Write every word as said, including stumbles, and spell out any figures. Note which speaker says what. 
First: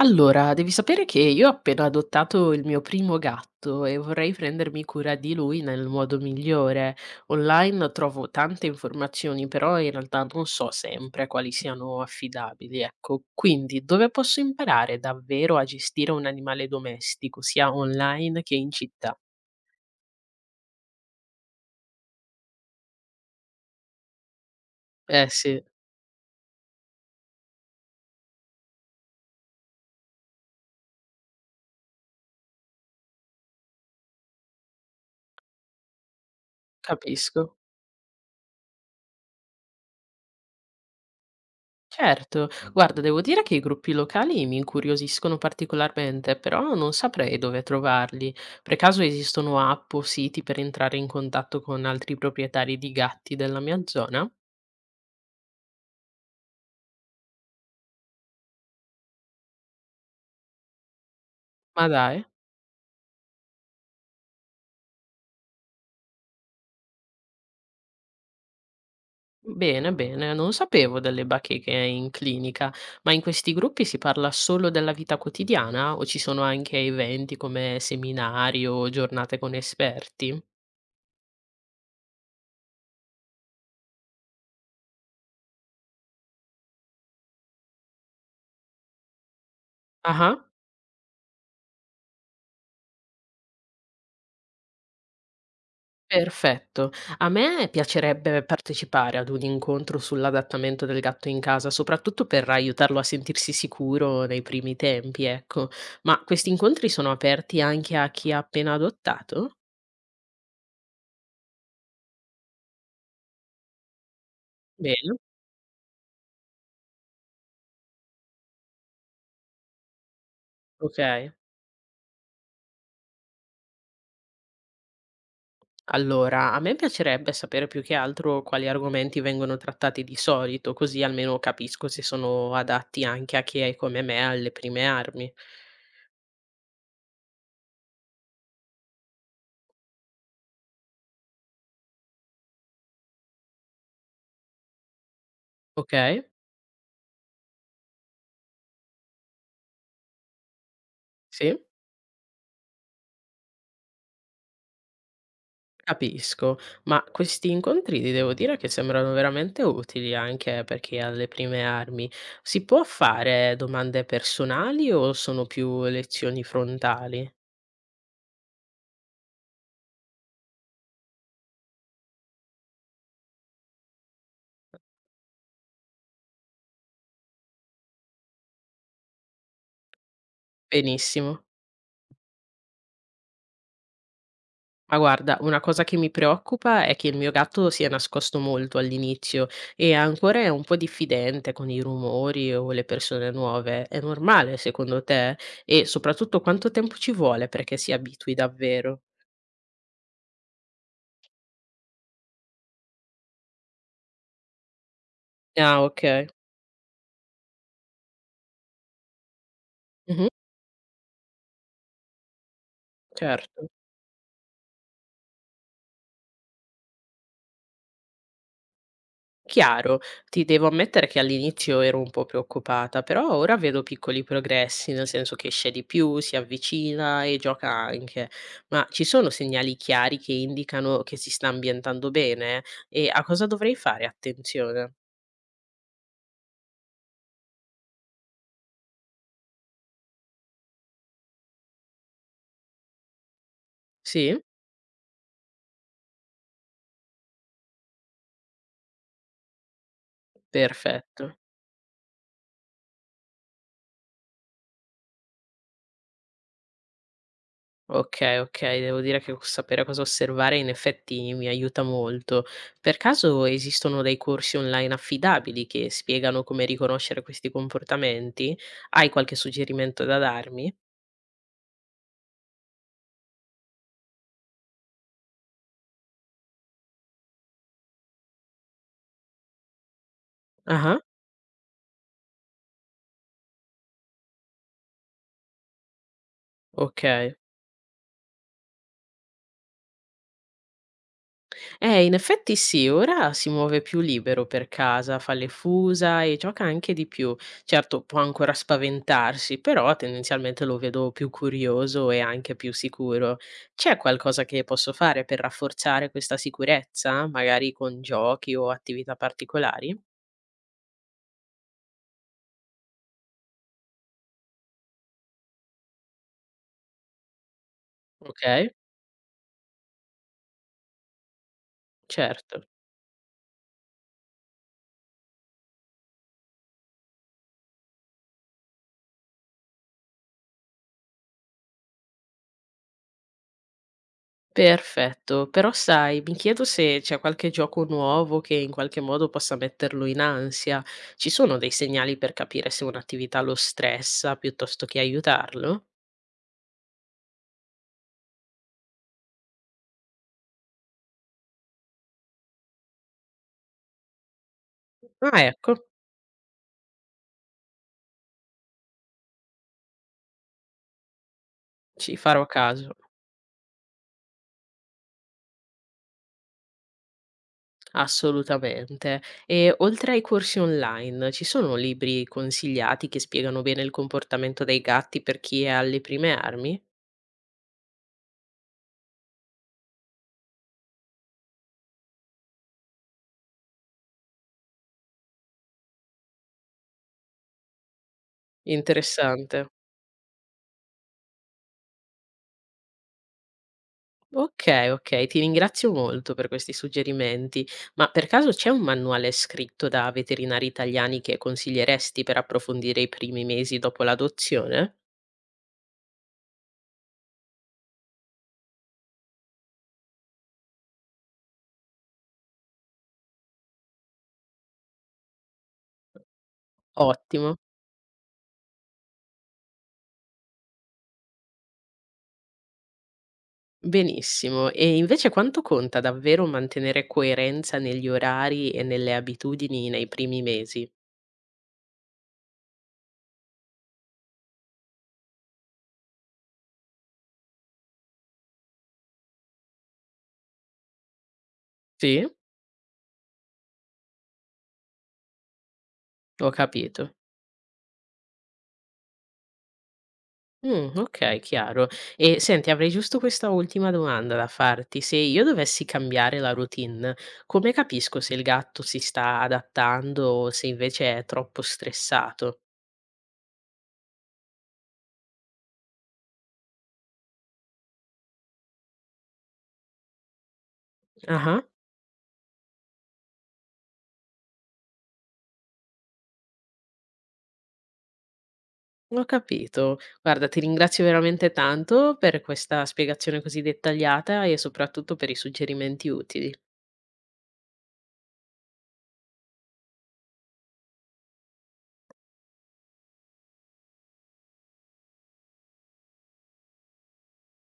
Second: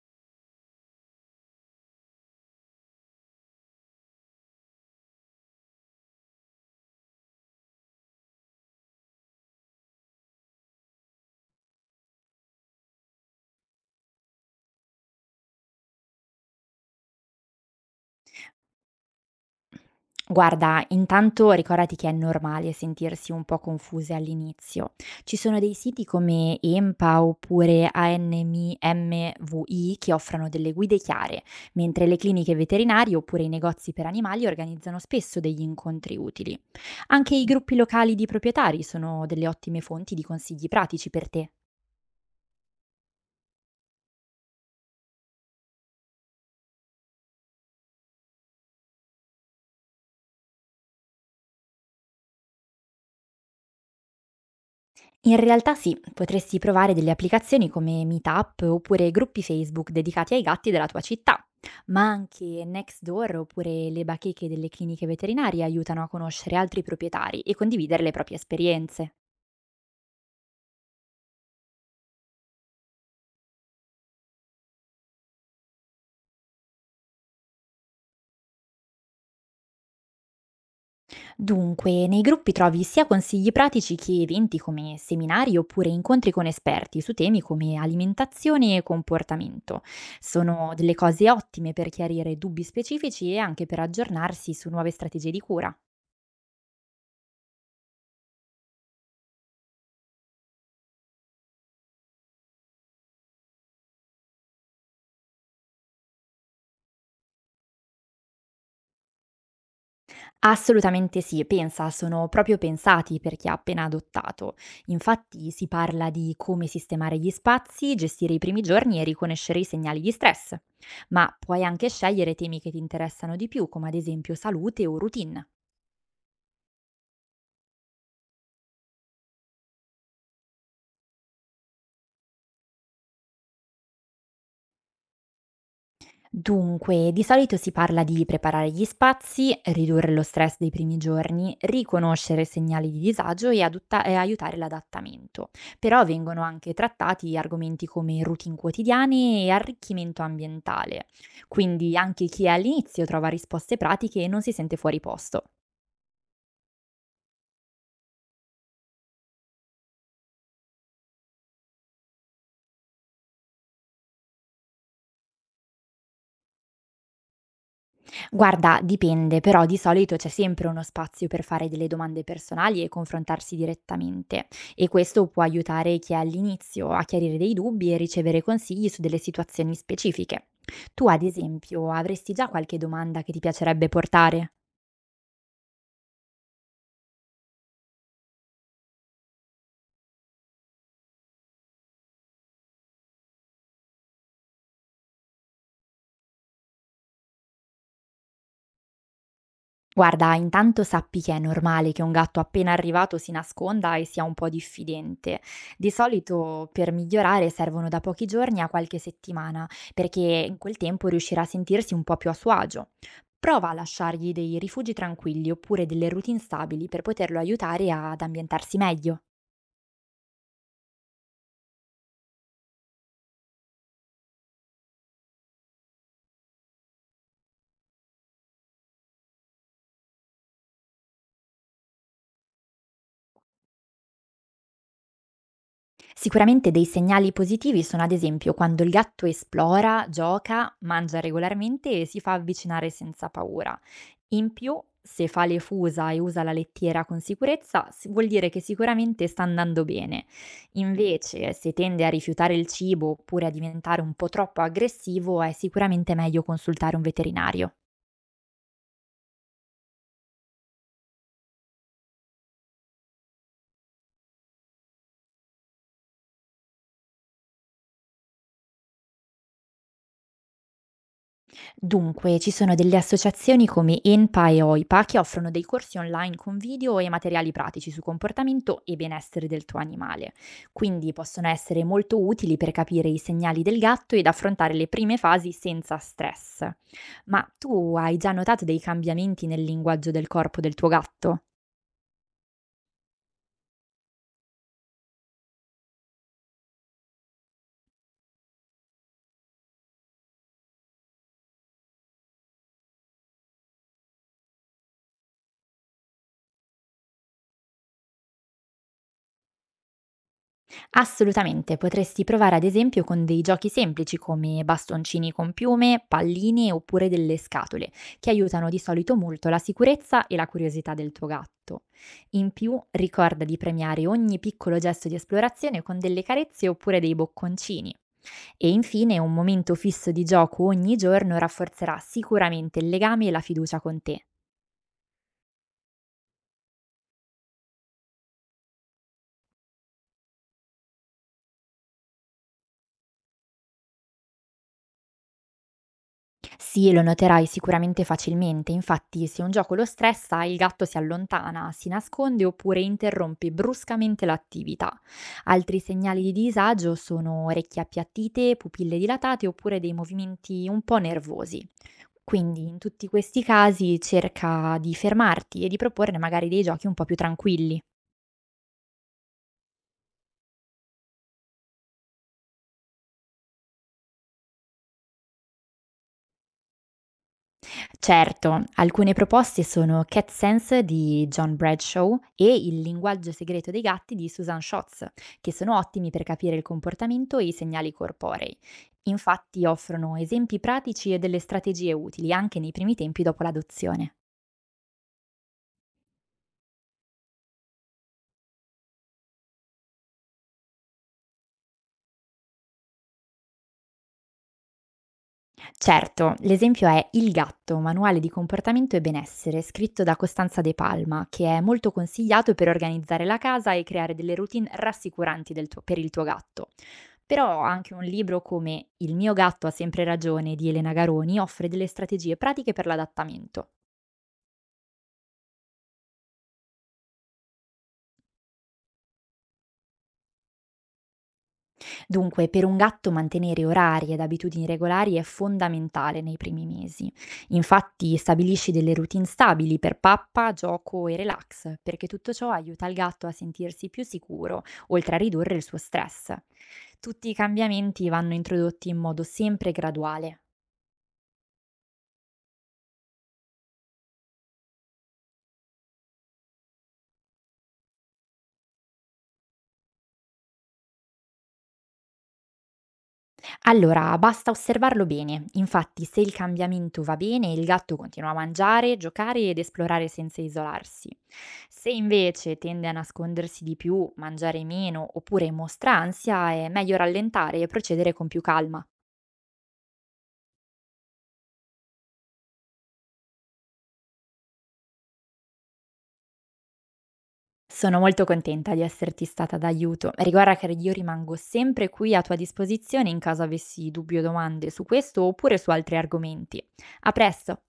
Speaker 1: Allora, devi sapere che io ho appena adottato il mio primo gatto e vorrei prendermi cura di lui nel modo migliore. Online trovo tante informazioni, però in realtà non so sempre quali siano affidabili, ecco. Quindi, dove posso imparare davvero a gestire un animale domestico, sia online che in città?
Speaker 2: Guarda, intanto ricordati che è normale sentirsi un po' confuse all'inizio.
Speaker 1: Eh
Speaker 2: Ci sono
Speaker 1: sì,
Speaker 2: dei siti come E M P A oppure A N M V I che offrono delle guide chiare, mentre le cliniche veterinarie oppure i negozi per animali organizzano spesso degli incontri utili. Anche i
Speaker 1: capisco.
Speaker 2: gruppi locali di proprietari sono delle ottime fonti di consigli pratici per te.
Speaker 1: Certo, guarda, devo dire che i gruppi locali mi incuriosiscono particolarmente, però non saprei dove trovarli. Per caso esistono app o siti per entrare in contatto con altri proprietari di gatti della mia zona?
Speaker 2: In realtà sì, potresti provare delle applicazioni come Meetup oppure gruppi Facebook dedicati ai gatti della tua città,
Speaker 1: Ma
Speaker 2: ma
Speaker 1: dai,
Speaker 2: anche Nextdoor oppure le bacheche delle cliniche veterinarie aiutano a conoscere altri proprietari e condividere le proprie esperienze.
Speaker 1: bene, bene, non sapevo delle bacheche in clinica, ma in questi gruppi si parla solo della vita quotidiana o ci sono anche eventi come seminari o giornate con esperti?
Speaker 2: Dunque, nei gruppi trovi sia consigli pratici che eventi come seminari oppure incontri con esperti su temi come alimentazione e comportamento.
Speaker 1: Ah.
Speaker 2: Sono delle cose ottime per chiarire dubbi specifici e anche per aggiornarsi su nuove strategie di cura.
Speaker 1: Perfetto. A me piacerebbe partecipare ad un incontro sull'adattamento del gatto in casa, soprattutto per aiutarlo a sentirsi sicuro nei primi tempi, ecco. Ma questi incontri sono aperti anche a chi ha appena adottato?
Speaker 2: Assolutamente sì, pensa, sono proprio pensati per chi ha appena adottato.
Speaker 1: Bene,
Speaker 2: Infatti si parla di come sistemare gli spazi, gestire i primi giorni e riconoscere i segnali di stress,
Speaker 1: ok.
Speaker 2: ma puoi anche scegliere temi che ti interessano di più, come ad esempio salute o routine.
Speaker 1: Allora, a me piacerebbe sapere più che altro quali argomenti vengono trattati di solito, così almeno capisco se sono adatti anche a chi è come me alle prime armi.
Speaker 2: Dunque, di solito si parla di preparare gli spazi, ridurre lo stress dei primi giorni, riconoscere segnali di disagio e, adotta- e aiutare l'adattamento. Però
Speaker 1: Ok?
Speaker 2: vengono anche trattati argomenti come routine quotidiane e arricchimento ambientale.
Speaker 1: Sì?
Speaker 2: Quindi anche chi è all'inizio trova risposte pratiche e non si sente fuori posto.
Speaker 1: Capisco, ma questi incontri ti devo dire che sembrano veramente utili anche per chi ha le prime armi. Si può fare domande personali o sono più lezioni frontali?
Speaker 2: Guarda, dipende, però di solito c'è sempre uno spazio per fare delle domande personali e confrontarsi direttamente e questo può aiutare chi è all'inizio a chiarire dei dubbi e ricevere consigli su delle situazioni specifiche. Tu, ad
Speaker 1: Benissimo.
Speaker 2: esempio, avresti già qualche domanda che ti piacerebbe portare?
Speaker 1: Ma guarda, una cosa che mi preoccupa è che il mio gatto si è nascosto molto all'inizio e ancora è un po' diffidente con i rumori o le persone nuove. È normale secondo te? E soprattutto quanto tempo ci vuole perché si abitui davvero?
Speaker 2: Guarda, intanto sappi che è normale che un gatto appena arrivato si nasconda e sia un po' diffidente.
Speaker 1: Ah,
Speaker 2: Di
Speaker 1: ok.
Speaker 2: solito per migliorare servono da pochi giorni a qualche settimana, perché
Speaker 1: Mhm,
Speaker 2: in quel tempo riuscirà a sentirsi un po' più a suo agio.
Speaker 1: certo.
Speaker 2: Prova a lasciargli dei rifugi tranquilli oppure delle routine stabili per poterlo aiutare ad ambientarsi meglio.
Speaker 1: Chiaro, ti devo ammettere che all'inizio ero un po' preoccupata, però ora vedo piccoli progressi, nel senso che esce di più, si avvicina e gioca anche. Ma ci sono segnali chiari che indicano che si sta ambientando bene? E a cosa dovrei fare attenzione?
Speaker 2: Sicuramente dei segnali positivi sono ad esempio quando il gatto esplora, gioca, mangia regolarmente e si fa avvicinare senza paura.
Speaker 1: Sì?
Speaker 2: In più, se fa le fusa e usa la lettiera con sicurezza, si- vuol dire che sicuramente sta andando bene.
Speaker 1: Perfetto.
Speaker 2: Invece, se tende a rifiutare il cibo oppure a diventare un po' troppo aggressivo, è sicuramente meglio consultare un veterinario.
Speaker 1: Okay, okay, devo dire che sapere cosa osservare in effetti mi aiuta molto. Per caso esistono dei corsi online affidabili che spiegano come riconoscere questi comportamenti? Hai qualche suggerimento da darmi?
Speaker 2: Dunque, ci sono delle associazioni come E N P A e O I P A che offrono dei corsi online con video e materiali pratici su comportamento e benessere del tuo animale.
Speaker 1: Ah-ah,
Speaker 2: Quindi possono essere molto utili per capire i segnali del gatto ed affrontare le prime fasi senza stress.
Speaker 1: okay.
Speaker 2: Ma tu hai già notato dei cambiamenti nel linguaggio del corpo del tuo gatto?
Speaker 1: Eh, in effetti sì, ora si muove più libero per casa, fa le fusa e gioca anche di più. Certo, può ancora spaventarsi, però tendenzialmente lo vedo più curioso e anche più sicuro. C'è qualcosa che posso fare per rafforzare questa sicurezza, magari con giochi o attività particolari?
Speaker 2: Assolutamente, potresti provare ad esempio con dei giochi semplici come bastoncini con piume, palline oppure delle scatole, che
Speaker 1: Ok,
Speaker 2: aiutano di solito molto la sicurezza e la curiosità del tuo gatto. In
Speaker 1: certo.
Speaker 2: più, ricorda di premiare ogni piccolo gesto di esplorazione con delle carezze oppure dei bocconcini. E infine, un momento fisso di gioco ogni giorno rafforzerà sicuramente il legame e la fiducia con te.
Speaker 1: Perfetto, però sai, mi chiedo se c'è qualche gioco nuovo che in qualche modo possa metterlo in ansia. Ci sono dei segnali per capire se un'attività lo stressa piuttosto che aiutarlo?
Speaker 2: Sì, lo noterai sicuramente facilmente. Infatti, se un gioco lo stressa, il gatto si allontana, si nasconde oppure interrompe bruscamente l'attività.
Speaker 1: Ah, ecco,
Speaker 2: Altri segnali di disagio sono orecchie appiattite, pupille dilatate oppure dei movimenti un po' nervosi.
Speaker 1: ci farò
Speaker 2: Quindi, in
Speaker 1: caso.
Speaker 2: tutti questi casi, cerca di fermarti e di proporne magari dei giochi un po' più tranquilli.
Speaker 1: Assolutamente. E oltre ai corsi online, ci sono libri consigliati che spiegano bene il comportamento dei gatti per chi è alle prime armi?
Speaker 2: Certo, alcune proposte sono Cat Sense di John Bradshaw e Il linguaggio segreto dei gatti di Susan Schotz, che sono ottimi per capire il comportamento e i segnali corporei.
Speaker 1: Interessante.
Speaker 2: Infatti offrono esempi pratici e delle strategie utili anche nei primi tempi dopo l'adozione.
Speaker 1: Okay, okay, ti ringrazio molto per questi suggerimenti. Ma per caso c'è un manuale scritto da veterinari italiani che consiglieresti per approfondire i primi mesi dopo l'adozione?
Speaker 2: Certo, l'esempio è Il gatto, manuale di comportamento e benessere, scritto da Costanza De Palma, che è molto consigliato per organizzare la casa e creare delle routine rassicuranti del tuo- per il tuo gatto.
Speaker 1: Ottimo,
Speaker 2: Però anche un libro come Il mio gatto ha sempre ragione di Elena Garoni offre delle strategie pratiche per l'adattamento.
Speaker 1: benissimo. E invece quanto conta davvero mantenere coerenza negli orari e nelle abitudini nei primi mesi?
Speaker 2: Dunque, per un gatto mantenere orari ed abitudini regolari è fondamentale nei primi mesi. Infatti, stabilisci delle routine stabili per pappa, gioco e relax, perché
Speaker 1: Sì,
Speaker 2: tutto ciò aiuta il gatto a sentirsi più sicuro, oltre a ridurre il suo stress.
Speaker 1: ho capito.
Speaker 2: Tutti i cambiamenti vanno introdotti in modo sempre graduale.
Speaker 1: Mh, okay, chiaro. E senti, avrei giusto questa ultima domanda da farti: se io dovessi cambiare la routine, come capisco se il gatto si sta adattando o se invece è troppo stressato?
Speaker 2: Allora, basta osservarlo bene. Infatti, se il cambiamento va bene, il gatto continua a mangiare, giocare ed esplorare senza isolarsi.
Speaker 1: Ah-ah,
Speaker 2: Se invece tende a nascondersi di più, mangiare meno oppure mostra ansia, è meglio rallentare e procedere con più calma.
Speaker 1: ho capito. Guarda, ti ringrazio veramente tanto per questa spiegazione così dettagliata e soprattutto per i suggerimenti utili.
Speaker 2: Sono molto contenta di esserti stata d'aiuto. Ricorda che io rimango sempre qui a tua disposizione in caso avessi dubbi o domande su questo oppure su altri argomenti. A presto!